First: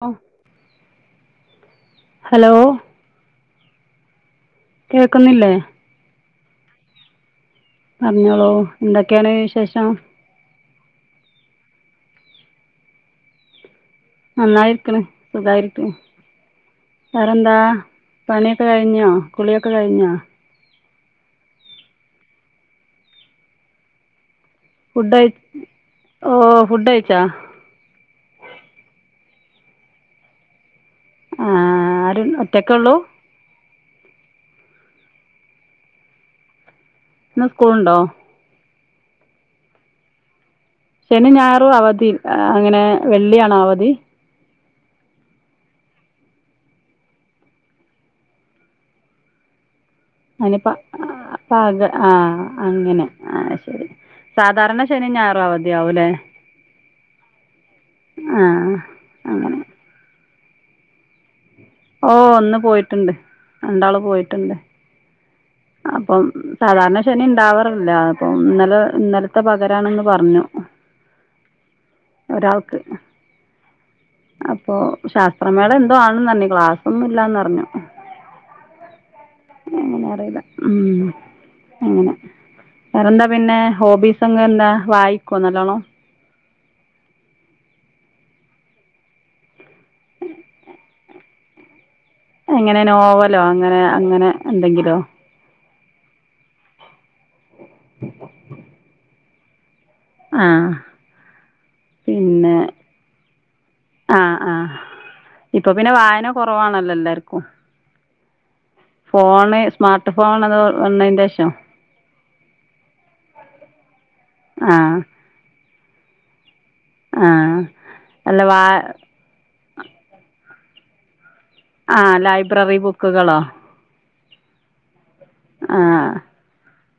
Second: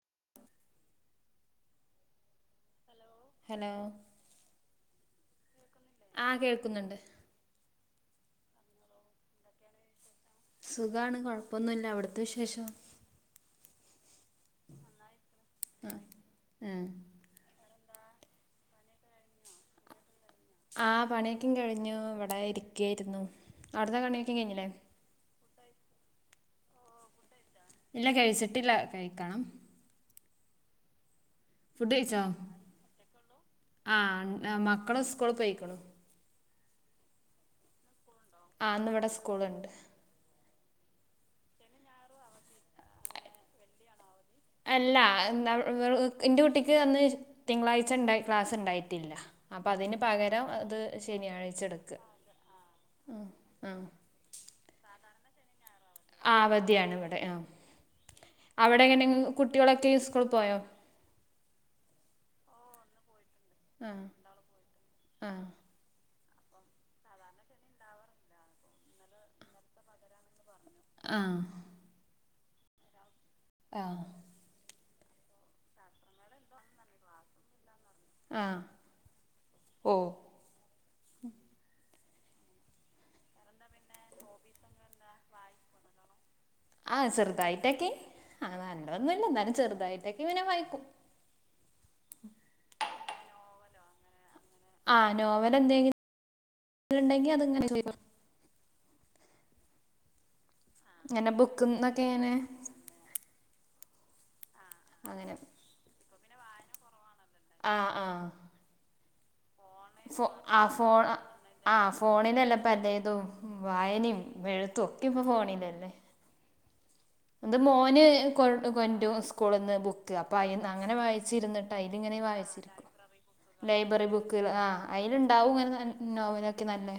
[unintelligible] Hello hello കേൾക്കുന്നില്ലേ ആ കേൾക്കുന്നുണ്ട്. പറഞ്ഞോളൂ എന്തൊക്കേണ് വിശേഷം. സുഖാണ് കൊഴപ്പൊന്നുല്ല. അവിടത്തെ വിശേഷം. നന്നായിരിക്ക്ണ്, സുഖായിരിക്ക്ണ്, ആഹ് ആഹ് വേറെന്താ. പണിയൊക്കെ കഴിഞ്ഞോ, കുളിയൊക്കെ കഴിഞ്ഞ. ആ പണിയൊക്കെ കഴിഞ്ഞു. ഇവിടെ ഇരിക്കായിരുന്നു അടത് പണിയൊക്കെ കഴിഞ്ഞില്ലേ? ഫുഡ് കഴി ഓ ഫുഡഴിച്ചാ? ഇല്ല കഴിച്ചിട്ടില്ല കഴിക്കണം. ആ ആര ഒറ്റക്കൊള്ളൂ. ആ മക്കള് സ്കൂൾ പോയിക്കണു. ന്ന് സ്കൂള്ണ്ടോ? ആ ഇന്നിവിടെ സ്കൂളുണ്ട്. ശനി ഞായറും അവധി ആ അങ്ങനെ വെള്ളിയാണോ അവധി. അല്ല [unintelligible] ഇന്റെ കുട്ടിക്ക് അന്ന് തിങ്കളാഴ്ച ഇണ്ടായി ക്ലാസ് ഇണ്ടായിട്ടില്ല. അപ്പൊ അതിന് പകരം അത് ശനിയാ അപ്പൊ അതെ ആഹ് അങ്ങനെ ആഹ് ശരി. സാധാരണ ശനി ഞായ ആ അവധിയാണ് ഇവിടെ ആ ആ അവിടെ എങ്ങനെ അങ്ങനെ കുട്ടികളൊക്കെ ഈ സ ഓള് പോയോ? ഓഹ് ഇന്ന് പോയിട്ട്ണ്ട് ആ രണ്ടാള് പോയിട്ട്ണ്ട്. ആ പ്പം സാധാരണ ശനി ണ്ടാവാറില്ല. അപ്പം ഇന്നലെ ഇന്നൽത്തെ പകരാണെന്ന് പറഞ്ഞു. ആഹ്. ഒരാൾക്ക് അപ്പോ. ശാസ്ത്രമേള എന്തോ ആണ് ന്നർഞ്ഞ് ക്ലാസ്സൊന്നുല്ലാന്നർഞ്ഞു. ആഹ് എങ്ങനെ ഓഹ് അറിയില്ല ഉം അങ്ങനെ. വേറെന്താ പിന്നെ ഹോബീസ് ങ്ങക്കെന്താ വായിക്കോ നല്ലോണം? ആഹ് ചെർതായിട്ടൊക്കെ ആ നല്ലൊന്നുല്ല ന്നാലും ചെർതായിട്ടൊക്കെ ഇങ്ങനെ വായിക്കും. എങ്ങനെ നോവലോ അങ്ങനെ അങ്ങനെ. എന്തെങ്കിലോ ആഹ് നോവെലെന്തെല്ണ്ടെങ്കി അത്ങ്ങനെ [unintelligible] ആഹ് ഇങ്ങനെ ബുക്കുന്നൊക്കെ ങ്ങനെ. ആഹ് ആഹ് ഇപ്പൊ പിന്നെ വായന കൊറവാണല്ലോ എല്ലാർ ആഹ് ആഹ് ഫോണ് സ്മാർട്ട് ഫോണത് വന്നയ്ന്റെഷം. ആഹ് ഫോണിലല്ലെ പലേതും വായനിം ആ എഴ്ത്തും ഒക്കെ പ്പൊ ഫോണിലല്ലേ. ആ ഇൻ്റെ മോന് [unintelligible] അല്ല വാ കൊൺരും സ്കൂള്ന്ന് ബുക്ക് അപ്പോ അയ് അങ്ങനെ വായി ച്ചിരുന്നട്ടാ ആ ഇതിങ്ങനെ ലൈബ്രറി വായിച്ചിരിക്കും ബുക്കുകളോ ലൈബ്രറി ബുക്കുകൾ ആ അതിലുണ്ടാവും ആ ഇങ്ങനെ നോവലൊക്കെ നല്ലേ.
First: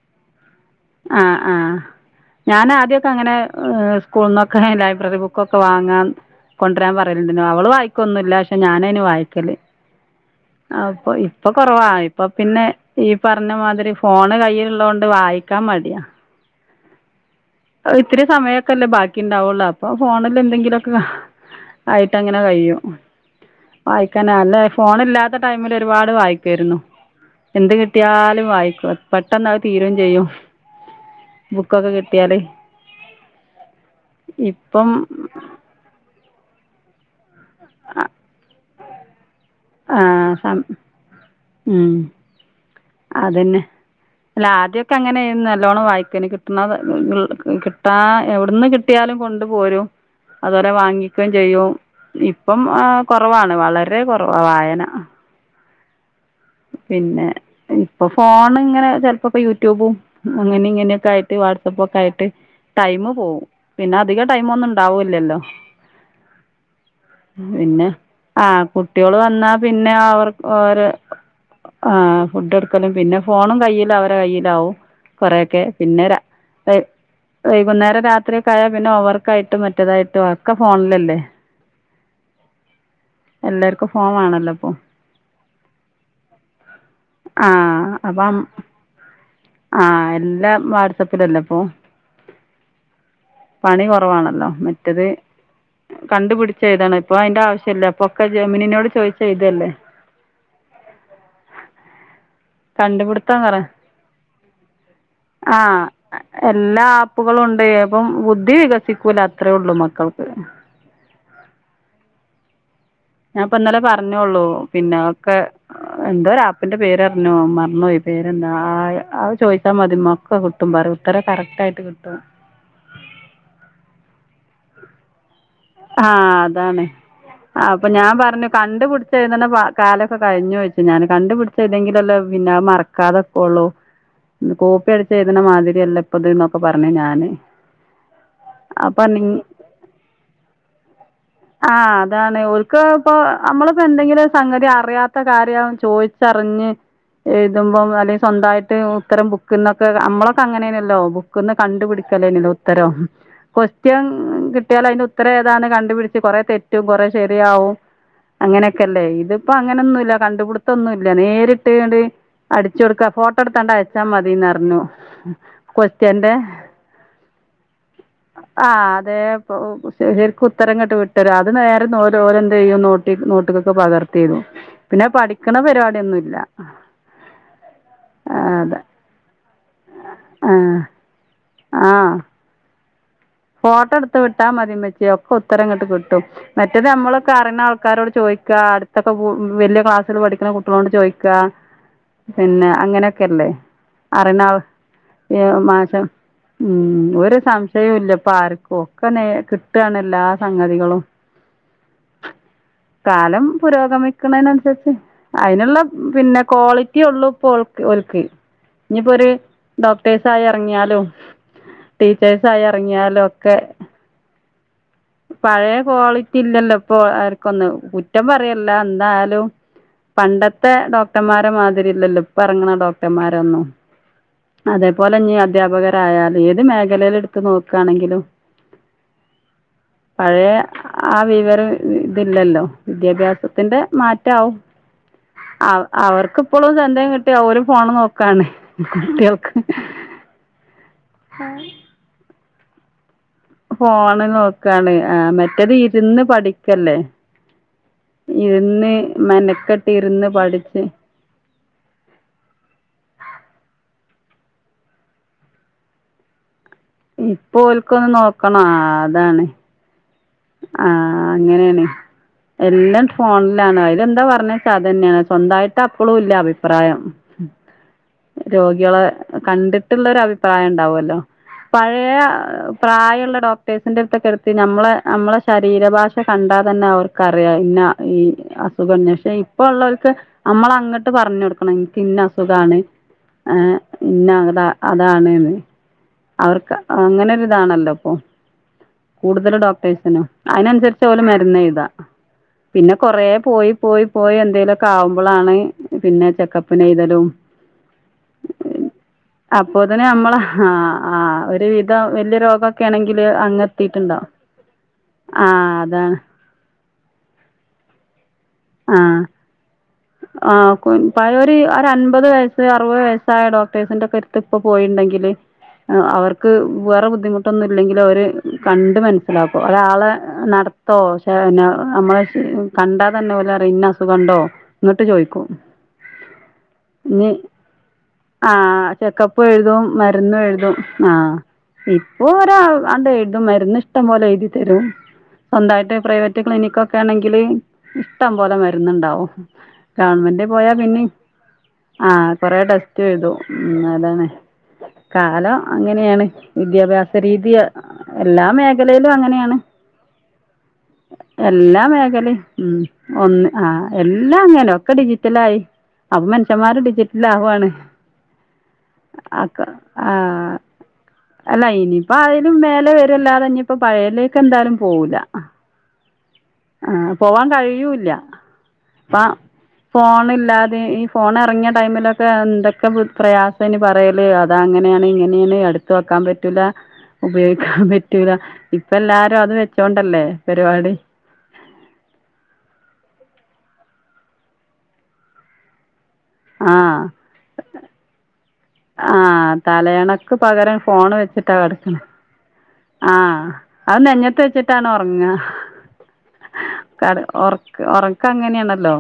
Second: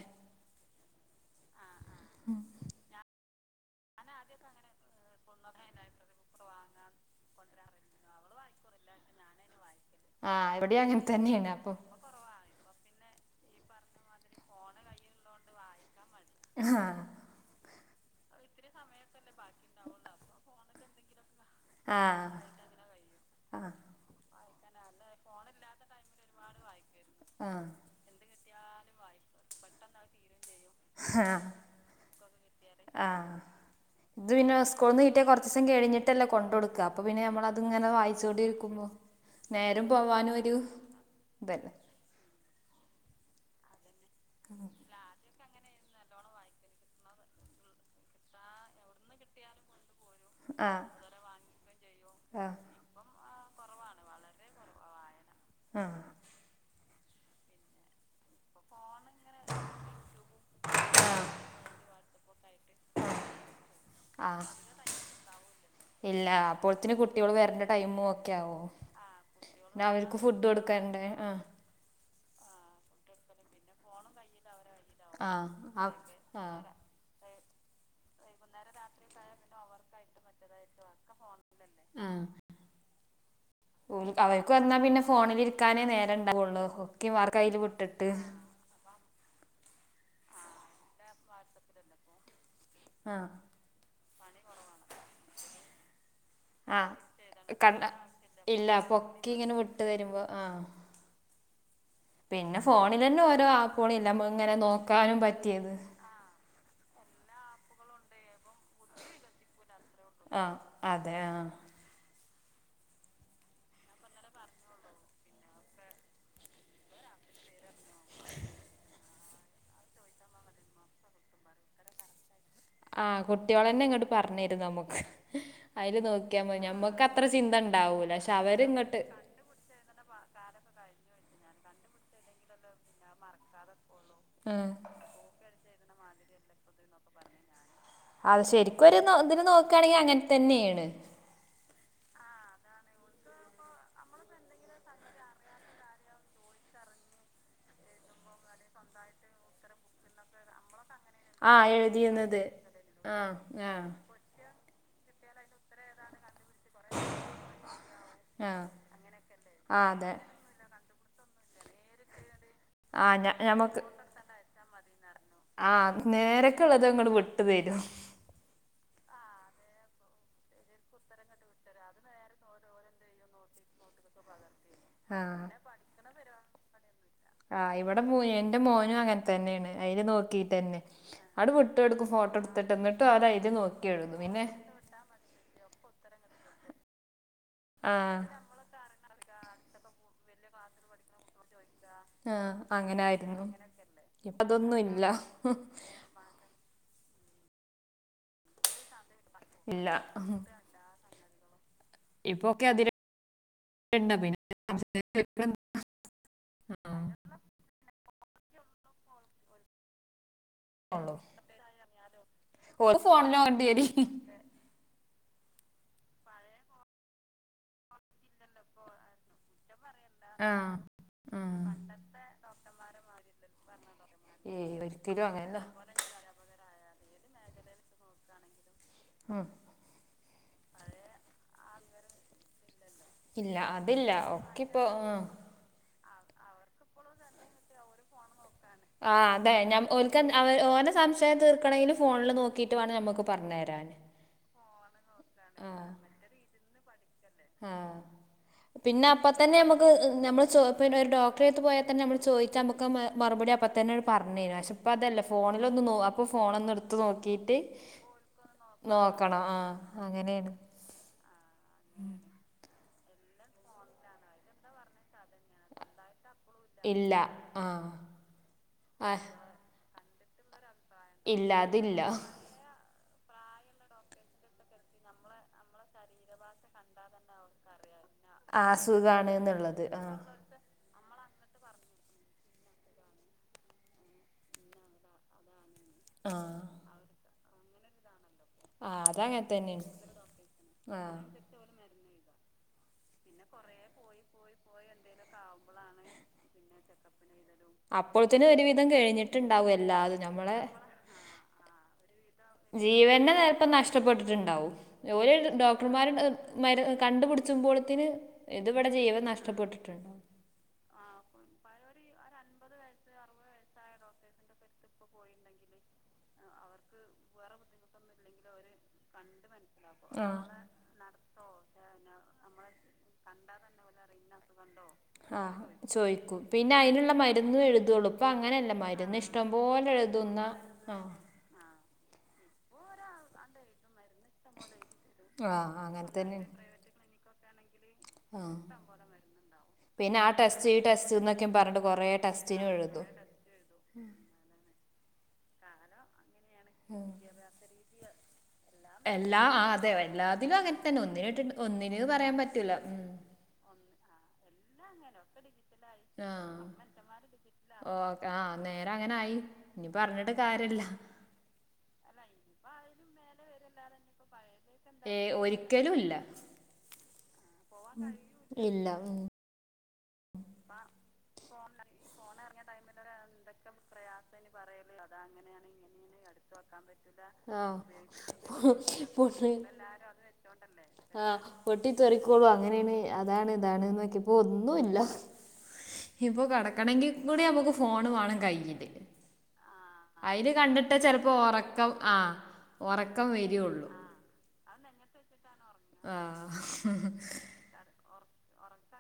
ആ ആ ഞാൻ ആദ്യക്കെ അങ്ങനെ. സ്കൂളന്നൊക്കെ ലൈബ്രറി ബുക്കൊക്കെ വാങ്ങാൻ കൊണ്ടുവരാൻ പറയെടിലും അവള് വായിക്കൊന്നും ഇല്ല, പക്ഷെ ഞാനാണ് വായിക്കല്. ആ ഇവിടെ അങ്ങനെ അപ്പൊ തന്നെയാണ് ഇപ്പൊ അപ്പോൾ കുറവാ ഇപ്പൊ പിന്നെ. ഈ പറഞ്ഞ മാതിരി ഫോണ് കയ്യിലുള്ളത് കൊണ്ട് വായിക്കാൻ മടിയാ. ആ ഇത്തിരി സമയമൊക്കെല്ലേ ബാക്കി ഉണ്ടാവുള്ളൂ. അപ്പൊ ഫോണിൽ എന്തെങ്കിലുമൊക്കെ. ആ ആയിട്ടങ്ങനെ കഴിയും, ആ വായിക്കാൻ നല്ല ഫോണ്. ഇല്ലാത്ത ടൈമില് ഒരുപാട് വായിക്കായിരുന്നു. ആ എന്ത് കിട്ടിയാലും. വായിക്കും പെട്ടെന്ന് അത് തീരോ ചെയ്യും ആ ബുക്കൊക്കെ കിട്ടിയാല്. ആ ഇത് പിന്നെ ഇപ്പം സ്കൂളിന്ന് കിട്ടിയാ കൊറച്ച് ദിവസം കഴിഞ്ഞിട്ടല്ലേ കൊണ്ട് കൊടുക്കുക. അപ്പൊ പിന്നെ നമ്മള് അങ്ങനെ വായിച്ചൊണ്ടിരിക്കുമ്പോ നേരം ആ പോവാനും ഒരു സം ഇതല്ലേ. ഉം അതന്നെ അല്ല ആദ്യക്കെ അങ്ങനെയെന്നു നല്ലോണം വായിക്കന്, കിട്ടണ കിട്ടാ എവിടന്ന് കിട്ടിയാലും കൊണ്ട് പോരും. ആ അതുപോലെ വാങ്ങിക്കയും ചെയ്യും ഇപ്പം ആ കുറവാണ് വളരെ കുറവാ വായന. ആ പിന്നെ ഇപ്പൊ ഫോൺ ഇങ്ങനെ. ഇപ്പൊപ്പൊ യൂട്യൂബും അങ്ങനെ ഇങ്ങനെയൊക്കെ ആയിട്ട് വാട്സ് പുക്ക ആയിട്ട്. ടൈമ് പോവും പിന്നെ ആ അധികം ആ ടൈമ് ഒന്നും ഉണ്ടാവൂല്ലല്ലോ. ഇല്ല അപ്പോഴത്തിന് കുട്ടികൾ വരേണ്ട പിന്നെ ടൈമ് ഒക്കെ ആ ആവും. കുട്ടികള് വന്നാ പിന്ന പിന്നെ അവർക്ക് അവർ ഫുഡ് കൊടുക്കാൻ. ഓര് ആ ഫുഡ് എടുക്കലും പിന്നെ ഫോണും കൈയ്ല്ല അവരെ കയ്യിലാവും. ആ കൊറെയൊക്കെ ആ പിന്നെ. ആ വൈകുന്നേരം രാത്രിയക്ക ആയാൽ പിന്നെ ഹോംവർക്കും ആയിട്ടും മറ്റേതായിട്ടും ഒക്കെ ഫോണിലല്ലേ. ആ എല്ലാർക്കും ഉം ഫോൺ അവർക്ക് വേണല്ലോ ഇപ്പൊ വന്നാൽ പിന്നെ ഫോണിൽ ഇരിക്കാനെ നേ നേരെണ്ടാവുള്ളു ഒക്കി ആ മാർക്കിയിൽ വിട്ടിട്ട്. അപ്പം ആ എല്ലാം വാട്സപ്പിലല്ലേപ്പൊ. ആ ആണല്ലോ മറ്റത്. കണ്ടുപിടിച്ച ആ എഴുതാണ് ഇപ്പ അതിന്റെ ആവശ്യല്ല. കണ്ട ഇപ്പൊക്കെ ഇല്ല ജെമിനീനോട് ചോദിച്ച് പൊക്കി ഇങ്ങനെ എഴുതല്ലേ. വിട്ട് തരുമ്പോ ആ പിന്നെ ഫോണിലന്നെ കണ്ടുപിടുത്തം ഓരോ പറ ആപ്പുകളില്ലേ നമക്ക് ഇങ്ങനെ നോക്കാനും ആ പറ്റിയത്. എല്ലാ ആപ്പുകളും ഉണ്ടേ അപ്പം [unintelligible] ബുദ്ധി വികസിക്കൂല അത്രേ ഉള്ളു മക്കൾക്ക്. ആ അതെ ആ ഞാപ്പന്നലെ പറഞ്ഞെള്ളൂ പിന്നെ ഒക്കെ എന്തോ ഒരു ആപ്പിന്റെ പേര് പറഞ്ഞോ. മറന്നോയി. അത് ചോദിച്ചാ മതി [unintelligible] ഉത്തരം കറക്റ്റ് ആയിട്ട് കിട്ടും. ആ കുട്ട്യേളന്നെ ഇങ്ങട്ട് പറഞ്ഞു തരും നമുക്ക്. അയില് ആ നോക്കിയാ മതി അതാണ് ഞമ്മക്ക് അത്ര ചിന്ത അപ്പൊ ഞാൻ ഇണ്ടാവൂല പക്ഷെ പറഞ്ഞു കണ്ട് അവരിങ്ങട്ട് പിടിച്ച് എഴുത്ണ കാലൊക്കെ കഴിഞ്ഞോ ചോയ്ച്ചു ഞാൻ കണ്ട്പടിച്ചയ്തെങ്കിലല്ലെ പിന്നെ അത് മറക്കാതെ നിക്കോള്ളു. ആഹ് കോപ്പി അടിച്ച് എഴുതണ മാതി [unintelligible] ഇല്ലപ്പതന്നൊക്കെ പറഞ്ഞ് ഞാന്. അ ശരിക്കും ഒരു ഇതിന് നോക്കയാണെങ്കി അങ്ങനെ തന്നേണ്. ആഹ് അതാണ് ഓൽക്ക് ഇപ്പ നമ്മളിപ്പോ എന്തെങ്കിലും ഒരു സംഗതി അറിയാത്ത കാര്യം ചോദിച്ചറിഞ്ഞ് എഴുതുമ്പോ അല്ലങ്കി സ്വന്തമായിട്ട് ഉത്തരം ബുക്കിന്നൊക്കെ നമ്മളൊക്കെ അങ്ങനെണല്ലോ. ബുക്ക്ന്ന് ആഹ് കണ്ടുപിടിക്കലെനി എഴുതിരുന്നത് ഉത്തരം. ആഹ് ആഹ് ക്വസ്റ്റ്യൻ കിട്ടിയാലയന്റെ ഉത്ത ഉത്തരം ഏതാന്ന് കണ്ടുപിടിച്ച് കുറേ തെ കൊറെ ശെരിയാവും ആഹ് അങ്ങനെക്കേണ്ടയ്. ഇതിപ്പോ ആഹ് അങ്ങനെന്നുല്ല. അതെ കണ്ടുപിടുത്തൊന്നുല്ല. ഇല്ല നേരിട്ട് ഇങ്ങട്ട് അടിച്ചു കൊടുക്കാ. ആഹ് ഫോട്ടോ എടുത്താണ്ട് അയച്ചാ മതിന്ന് പറഞ്ഞു. ആ നേരക്ക ഉള്ളത് ഇങ്ങട്ട് വിട്ടു തരും. ആ അതെ പ്പോ. ചെലർക്ക് ഉത്തരം ഇങ്ങോട്ട് വിട്ടരും അത് നേരെ ഓല് എന്ത് ചെയ്യും നോക്കി നോട്ടബുക്ക്ക് പകർത്തിഎഴുതും. പിന്നെ പഠിക്കണ പരിപാടി ഒന്നും ഇല്ല. ആ ഇവിടെ [unintelligible] എന്റെ മോനും അങ്ങനെതന്നെആണ്. അയിൽ നോക്കിട്ടന്നെ. ആഹ് [unintelligible] വിട്ട് കൊടുക്ക് ആഹ് ഫോ [unintelligible] ഫോട്ടോ എടുത്ത് വിട്ടാൽ മതി മ്മച്ചേ അപ്പോ ഉത്തരം ഇങ്ങട്ടു കിട്ടും മറ്റേത് [unintelligible] ക്കാരണ ആൾക്കാരോട് ആഹ് ചോയിക്കാ അടുത്തൊക്കെ വല്യ ക്ലാസ്സി പഠിക്കുന്ന കുട്ടികളോട് ചോയിക്കാ ആഹ് അങ്ങനാരുന്നു ഇപ്പ അറിയണ ആൾ അതൊന്നും ഇല്ല മാഷ് ഉം ഒരു സംശയവും ഇല്ല ഇപ്പ ആർക്കും. ഒക്കെ കിട്ടുകാണ് എല്ലാ സംഗതികളും. ഇപ്പോ കാലം പുരോഗമിക്കുന്നന്നുസരിച്ച്. പിന്നെ അതിനുള്ള പിന്നെ ക്വാളിറ്റി ഉള്ളൂ ഇപ്പോ. ഒൽക്ക് ഇനിപ്പോര് ഡോക്ടേഴസ ആയി ഇറങ്ങിയാലും. ഉള്ളൂ ടീച്ചേഴ്സ് ആയി ഇറങ്ങിയാൽ. [unintelligible] ണ്ടരി പഴയ ക്വാളിറ്റി ഇല്ലല്ലോ. ഇപ്പോ അവർക്കൊന്ന് കുറ്റം പറയല്ല. എന്തായാലും. പണ്ടത്തെ ആഹ് ഡോക്ടർമാരെ ഉം മാതിരി ഇല്ലല്ലോ. ഇപ്പ ഇറങ്ങണ ഡോക്ടർമാരൊന്നും. ഏയ് അതേപോലെ ഒരിക്കലും നീ അങ്ങനല്ല അധ്യാപകരായാല്. ഏത് മേഖലയിൽ എടുത്ത നോക്കയാണെങ്കിലും. ആഹ് പഴയ ആ വിവരം ഇതില്ലല്ലോ? ഇല്ല വിദ്യാഭ്യാസത്തിന്റെ അതില്ല മാറ്റവും. ഒക്കിപ്പോ ആഹ് ആ അവർക്കിപ്പോഴും ചെന്തയും കിട്ടി അവര് ഫോണ് നോക്കാണ്. ആഹ് കുട്ടികൾക്ക് അതെ ഞ ഒൽക്ൻ അവ ഓന സംശയം തീർക്കണെലും ഫോണിൽ നോക്കിട്ടവാണം ഞമ്മ ഫോണ് നോക്കാണ് ആഹ് മറ്റേത് ഇരുന്ന് പഠിക്കല്ലേ ആ ഇരുന്ന് പിന്നെ അപ്പ തന്നെ മ്മക്ക് മെനക്കെട്ട് ഇരുന്ന് നമ്മെള് ച്ചോ പ്പ പഠിച്ച് ന്ന ഒരു ഡോക്ടറെത്ത് പോയാൽ തന്നെ നമ്മൾ ചോയിച്ച നമ്മക്ക മറുപടിഅപ് - ഇപ്പത്തന്നെ ഓര് പറഞ്ഞിനു പക്ഷേ ഇപ്പോ അതല്ല ഫോണിലൊന്ന് നോ അപ്പോ ഫോണൊന്നെടു ഇപ്പോ ഒല്ക്കൊന്ന് നോക്കണ നോക്കണം അതാണ് ആഹ് അങ്ങനെയാണ് ആഹ്‌ ഇങ്ങനെയാണ് എല്ലാം ഫോണിലാണ് ഇത് എന്താ പറഞ്ഞച്ചാ അതന്നെയാണ് സ്വന്തയിട്ട്പ്പളുല്ല അ പ്രായം ഇല്ല ആഹ് രോഗികളെ ആഹ് കണ്ടിട്ടുള്ള ഒരു അഭിപ്രായ ഉണ്ടാവല്ലോ ഇല്ല അതില്ല പഴയ പ്രായമുള്ള ഡോക്ടേഴ്സിന്റെ അടുത്തൊക്കെ എടുത്ത് നമ്മള നമ്മളെ ശരീരഭാഷ കണ്ടാതന്നെ അവർക്ക്റിയാം ഇന്ന ഈ ആഹ് അസുഖം [unintelligible] അസുഖാണ് പക്ഷെ ഇപ്പ എന്നുള്ളത് ഉള്ളവർക്ക് ആഹ് നമ്മൾങ്ങട്ട് ഇട്ട് പറഞ്ഞു കൊടുക്കണം എനിക്ക് ഇന്ന അസുഖാണ് ഇന്ന അതാ അതാണ്ന്ന് ആഹ് അവർക്ക് അങ്ങനൊ ഒരു ഇതാണല്ലോ ഇപ്പൊ ആഹ് അത് അങ്ങനെ [unintelligible] തന്നെയാണ് അതിനനുസരിച്ച ആഹ് ഓൽ മരുന്ന്ഴുതാ പിന്നെ കൊറ പോയി പോയി പോയി എന്തേലുമൊക്കെ ആവുമ്പോളാണ് പിന്നെ ചെക്കപ്പിൻ എഴുതാലും അപ്പോഴത്തിനും ഒരുവിധം കഴിഞ്ഞിട്ടുണ്ടാവും എല്ലാതും ഞമ്മളെ ഒരു വിധം വലിയ രോഗമൊക്കെ ആണെങ്കില് അങ്ങെത്തിയിട്ടുണ്ടാവും ഓർ ഡോക്ടർമാർ മരുന്ന് കണ്ടുപിടിച്ചുമ്പോഴത്തിന് ഇത് ഇവിടെ ആ ജീവം നഷ്ടപ്പെട്ടിട്ട് ആ [unintelligible] ഒരു അൻപത് വയസ് ഒരു അറുപത് വയസ്സായ ഡോക്ടേഴ്സിന്റെറെ അടുത്ത് ഇപ്പോ പോയണ്ടെങ്കിൽ അവർക്ക് വേറെ ബുദ്ധിമുട്ടൊന്നും ഇല്ലെങ്കിലും അവര് കണ്ട് മനസ്സിലാക്കും അരാളെ ആ നമ്മളെ നടത്തോ [unintelligible] നമ്മള് കണ്ടാതെന്നേ ഓൽ പറയും ഇന്ന അസുഖണ്ടോ ഇങ്ങട്ട് ചോയിക്കും. ആഹ് ചോയ്ക്കും പിന്നെ അയിനുള്ള ഇനി മരുന്ന് എഴുതുള്ളൂ ഇപ്പൊ അങ്ങനെയല്ല മരുന്ന് ഇഷ്ടം പോലെ മരുന്ന് എഴുതും ആ ഇപ്പോ അ അങ്ങട്ട് എഴുത്തും മരുന്ന് ഇഷ്ടം പോലെ എഴുതി തരും ആ സ്വന്തമായിട്ട് അങ്ങനെ തന്നെ പ്രൈവറ്റ് ക്ലിനിക്ക് ഒക്കെ ആണെങ്കിൽ ക്കല് ഇഷ്ടം ആ പോലെ മെര്ന്ന്ണ്ടാവും. പിന്നെ ആ ഗവണ്മെന്റ് ടെസ്റ്റ് പോയാ ഈ പിന്നിം ടെസ്റ്റ് എന്നൊക്കെ പറഞ്ഞിട്ട് കൊറേ ആഹ് കൊറെ ടെസ്റ്റിനും എഴുതും ടെസ്റ്റെഴ്തും ഉം അതാണ്. കാലം അങ്ങനെണ് വിദ്യാഭ്യാസ രീതി എല്ലാ മേ എല്ലാ അതെ എല്ലാതിലും അങ്ങൻതന്നെ ഒന്നിന് [unintelligible] എല്ലാ ഒന്നിന് പറയാൻ മേഖലയും പറ്റൂല. ഉം ഒന്ന് ആഹ് എല്ലാ അങ്ങനെ ഒക്കെ ഡിജിറ്റലായി. അപ്പൊ ആ മെൻഷ്യന്മാരും ഡിജിറ്റലാവാണ് ഓ ആ നേരെ അങ്ങനെ ആയി അക്ക ഇനി പറഞ്ഞിട്ട് ആഹ് കാര്യമില്ല അല്ല ഇനിയിപ്പോ അതിലും മേലെ വെര്യല്ലാതെ ഇഞ്ഞിപ്പം പഴേല് ക്കെന്തായാലും പോവൂല്ല ഏ ആഹ് പോവാൻ പോവാൻ കഴിയൂല്ല ഇല്ല ഫാ ഉം. ഫോണ് ഇല്ലാതെ ഈ ഫോണെറ്ങ്ങിയ ടൈമിലൊക്കെ എന്തൊക്കെ ബു പ്രയാസേനി പറയല് അ തങ്ങനെയാണ് ഇങ്ങനെയാണ് അട്ത്ത് വെക്കാൻ പറ്റൂലാ ആ ഉപയോയിക്കാൻ പറ്റൂലാ ഇപ്പെല്ലാരും അ ത് വെച്ചോണ്ടല്ലേ പരിവാടി ആഹ് പൊട്ടിത്തെറിക്കോളൂ അങ്ങനെയാണ് അതാണ് താണ് നോക്കിയപ്പോ ഒന്നുല്ലാ ഇപ്പോ ആഹ് കെടക്കണങ്കി കൂടിയമ്മക്ക് ഫോണ് വാണം കയ്യില് ആഹ് തലേണക്ക് പകരം ഫോണ് ചിലപ്പോൾ വെച്ചിട്ടാ ഉറക്കം കടക്ക്ണെ ആ ഉറക്കം ആഹ് വരികയുള്ളൂ അഹ് നെഞ്ഞത്തെച്ചിട്ടാണ് ഒറങ്ങാ ആ കട് ഒറക്ക് ഒറക്കങ്ങനേണല്ലോ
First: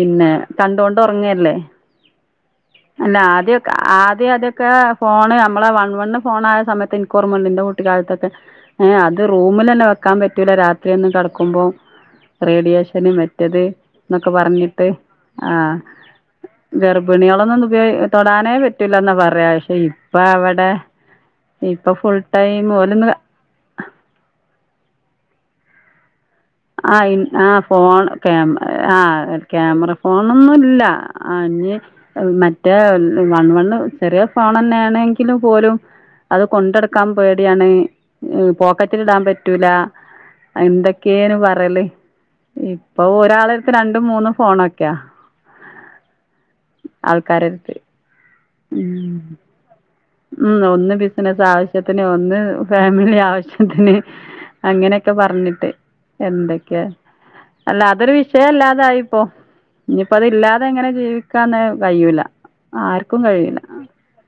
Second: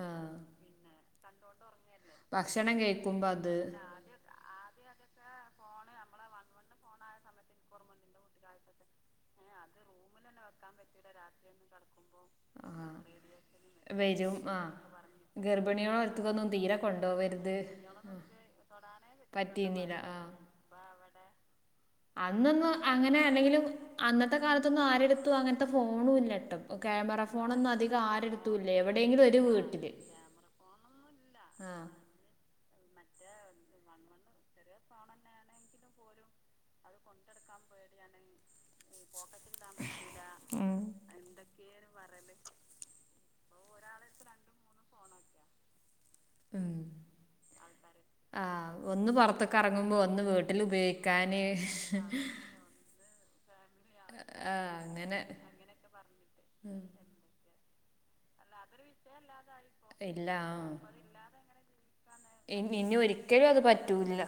ആ കണ്ടോണ്ട് ഒറങ്ങ്യല്ലേ ഭക്ഷണം അല്ല കഴിക്കുമ്പോൾ അത് ആദ്യൊക്കെ ആദ്യം അതൊ ക്കെ ഫോണ് നമ്മളെ വൺ വണ്ണ് ഫോണായ സമയത്ത് ഇന്ക്കോർമണ്ട് ഇന്റെ കുട്ടിക്കാലത്തൊക്കെ ഏഹ് അത് റൂ മിലെന്നെ വെക്കാൻ പറ്റൂല രാത്രിയൊന്നും കട്ക്ക്മ്പം ആ റേഡിയേഷന് മറ്റത് ന്നൊക്കെ വരും ആ പറഞ്ഞിട്ട് ആഹ് ഗർഭിണികളെ അടുത്തൊന്നും തീരെ ഗർ കൊണ്ടുപോകരുത് ഭിണികളൊന്നും ഇത് ഉപയ് ആ. തൊടാനേ പറ്റൂലന്നാ പറയാ പക്ഷേ പറ്റിയിരുന്നില്ല ഇപ്പ ആ എവടെ അന്നൊന്നും ഓലൊന്ന് അങ്ങനെ അല്ലെങ്കിലും അന്നത്തെ കാലത്തൊന്നും ആരെട്ത്തും അങ്ങത്തെ ഫോണുല്ല ആഹ് ഇ ആഹ് ഫോൺ ക്യാ ഇല്ല ആഹ് എവിടെയെങ്കിലും ഒരു ഏഹ് വീട്ടില് ക്യാമറ ഫോണൊന്നുല്ലാ ആഹ് ആ ഞ്ഞ് ഏഹ് മറ്റേ വൺ വണ്ണ് ചെറിയേ ഫോണെന്നേണെങ്കിലും പോലും അത് കൊണ്ടട്ക്കാ പേടിയാണ് ഏഹ് പോ ക്കറ്റിലിടാൻ പറ്റൂല ഉം. എന്തൊക്കേണ് പറല് ഇപ്പൊ ഓഹ് ഒരാളട്ത്ത് രണ്ടും മൂന്നും ഫോണൊക്കെയാ ആൾക്കാരടുത്ത് ആഹ് ഒന്ന് പൊർത്ത്ക്കെറങ്ങുമ്പോ ഒ ഉം ഒന്ന് ബിസിനസ് ആവശ്യത്തിന് ഒന്ന് ഫാമിലി ആവശ്യ ത്തിന് ആ അങ്ങനെയൊക്കെ അങ്ങനെ പറഞ്ഞിട്ട് എന്തൊക്കെ അല്ല അതൊരു വിഷയല്ലാതായിപ്പോ ഇനിയിപ്പോ അതി ഇല്ല ഇല്ലാതെ എങ്ങനെ ജീവിക്കാന്ന് കഴിയൂല ഇന് ഇനി ആർക്കും ഒരിക്കലും കഴിയൂല അത് പറ്റൂല്ല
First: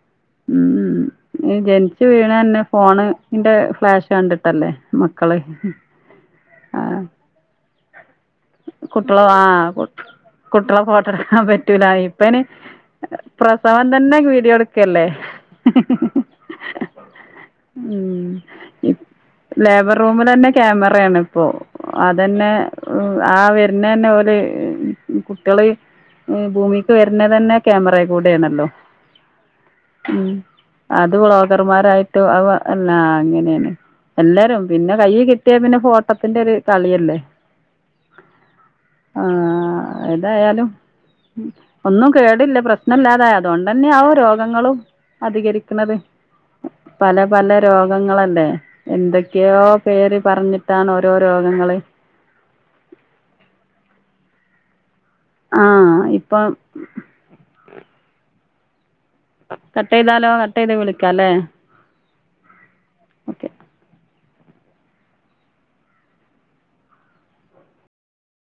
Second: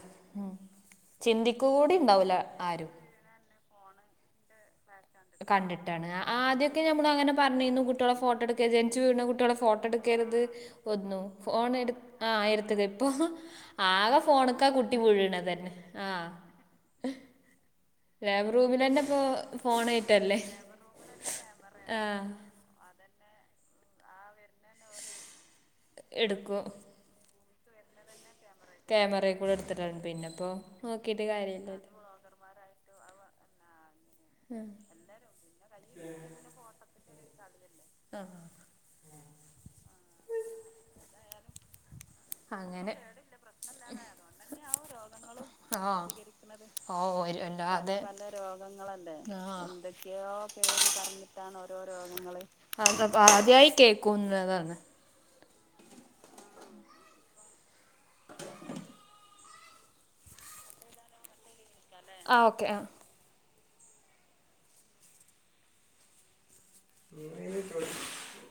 ഉം അത്‌ ജനിച്ച് വീണെന്നെ ആരും ഫോണിന്റെ ഫ്ലാഷ് കണ്ടിട്ടല്ലേ മക്കള് കണ്ടിട്ടാണ് അ ആ ആദ്യൊക്കെഞമ്മളങ്ങനെ പർഞ്ഞീന്നു കുട്ടികളെ ഫോട്ടോ എടുക്കരുത് ജനിച്ചു വീണ കുട്ടികളെ ഫോട്ടോ ടുക്കരുത് കുട്ടികളെ ഫോട്ടോ ഒന്നും എടുക്കാൻ ഫോണ് പറ്റൂല എടുത് ഇപ്പന് ആഹ് എരുത്ത്ക്ക് ഇപ്പൊ ആകെ ഫോണ്ക്കാ കു ല്ലേ തന്നെ ആഹ് ഉം ലേബർ ഫോണായിട്ടല്ലേ റൂമിലെന്നെ ക്യാമറേണ് ഇപ്പോ ആ അതന്നേ ഊ ആഹ് വര്ന്നേന്നെ ഓല് ഏർ കുട്ട്യാള് എടുക്കും ഭൂമീക്ക് വര്ന്നതന്നെ ക്യാമറേകൂടി ക്യാമറേ കൂടെ ഇട്ത്ത്ടാണ് ഉം അത് വ്ലോകർമാരായിട്ട് അവ് വ ന്നാ അങ്ങനേണ് എല്ലാരും പിന്നെ കയ്യി കിട്ടിയാ പിന്നെ ഫോട്ടത്തിന്റെ ഒരു കളിയല്ലേ ആ ആഹ് ഏതായാലും ഒന്നും കേടില്ല അങ്ങനെ പ്രശ്ന ഇല്ലാതായ അതുകൊണ്ടന്നേയാവും രോഗങ്ങളും അധികരിക്ക്ണത് നല്ല രോഗങ്ങളല്ല എന്തൊക്കെയോ പേര് എന്തൊക്കെയോ പേ പറഞ്ഞിട്ടാണ് ഓരോ പറിട്ട രോഗങ്ങള് ഓരോ രോഗ അപ്പ ആദ്യമായി കേക്കൂന്ന്താണ് ആഹ ഇപ്പൊ കട്ട് ചെയ്താലോ കട്ട് ചെയ്ത് വിളിക്കല്ലേ ആ് ഓക്കെ ആ ഉ ഇ ച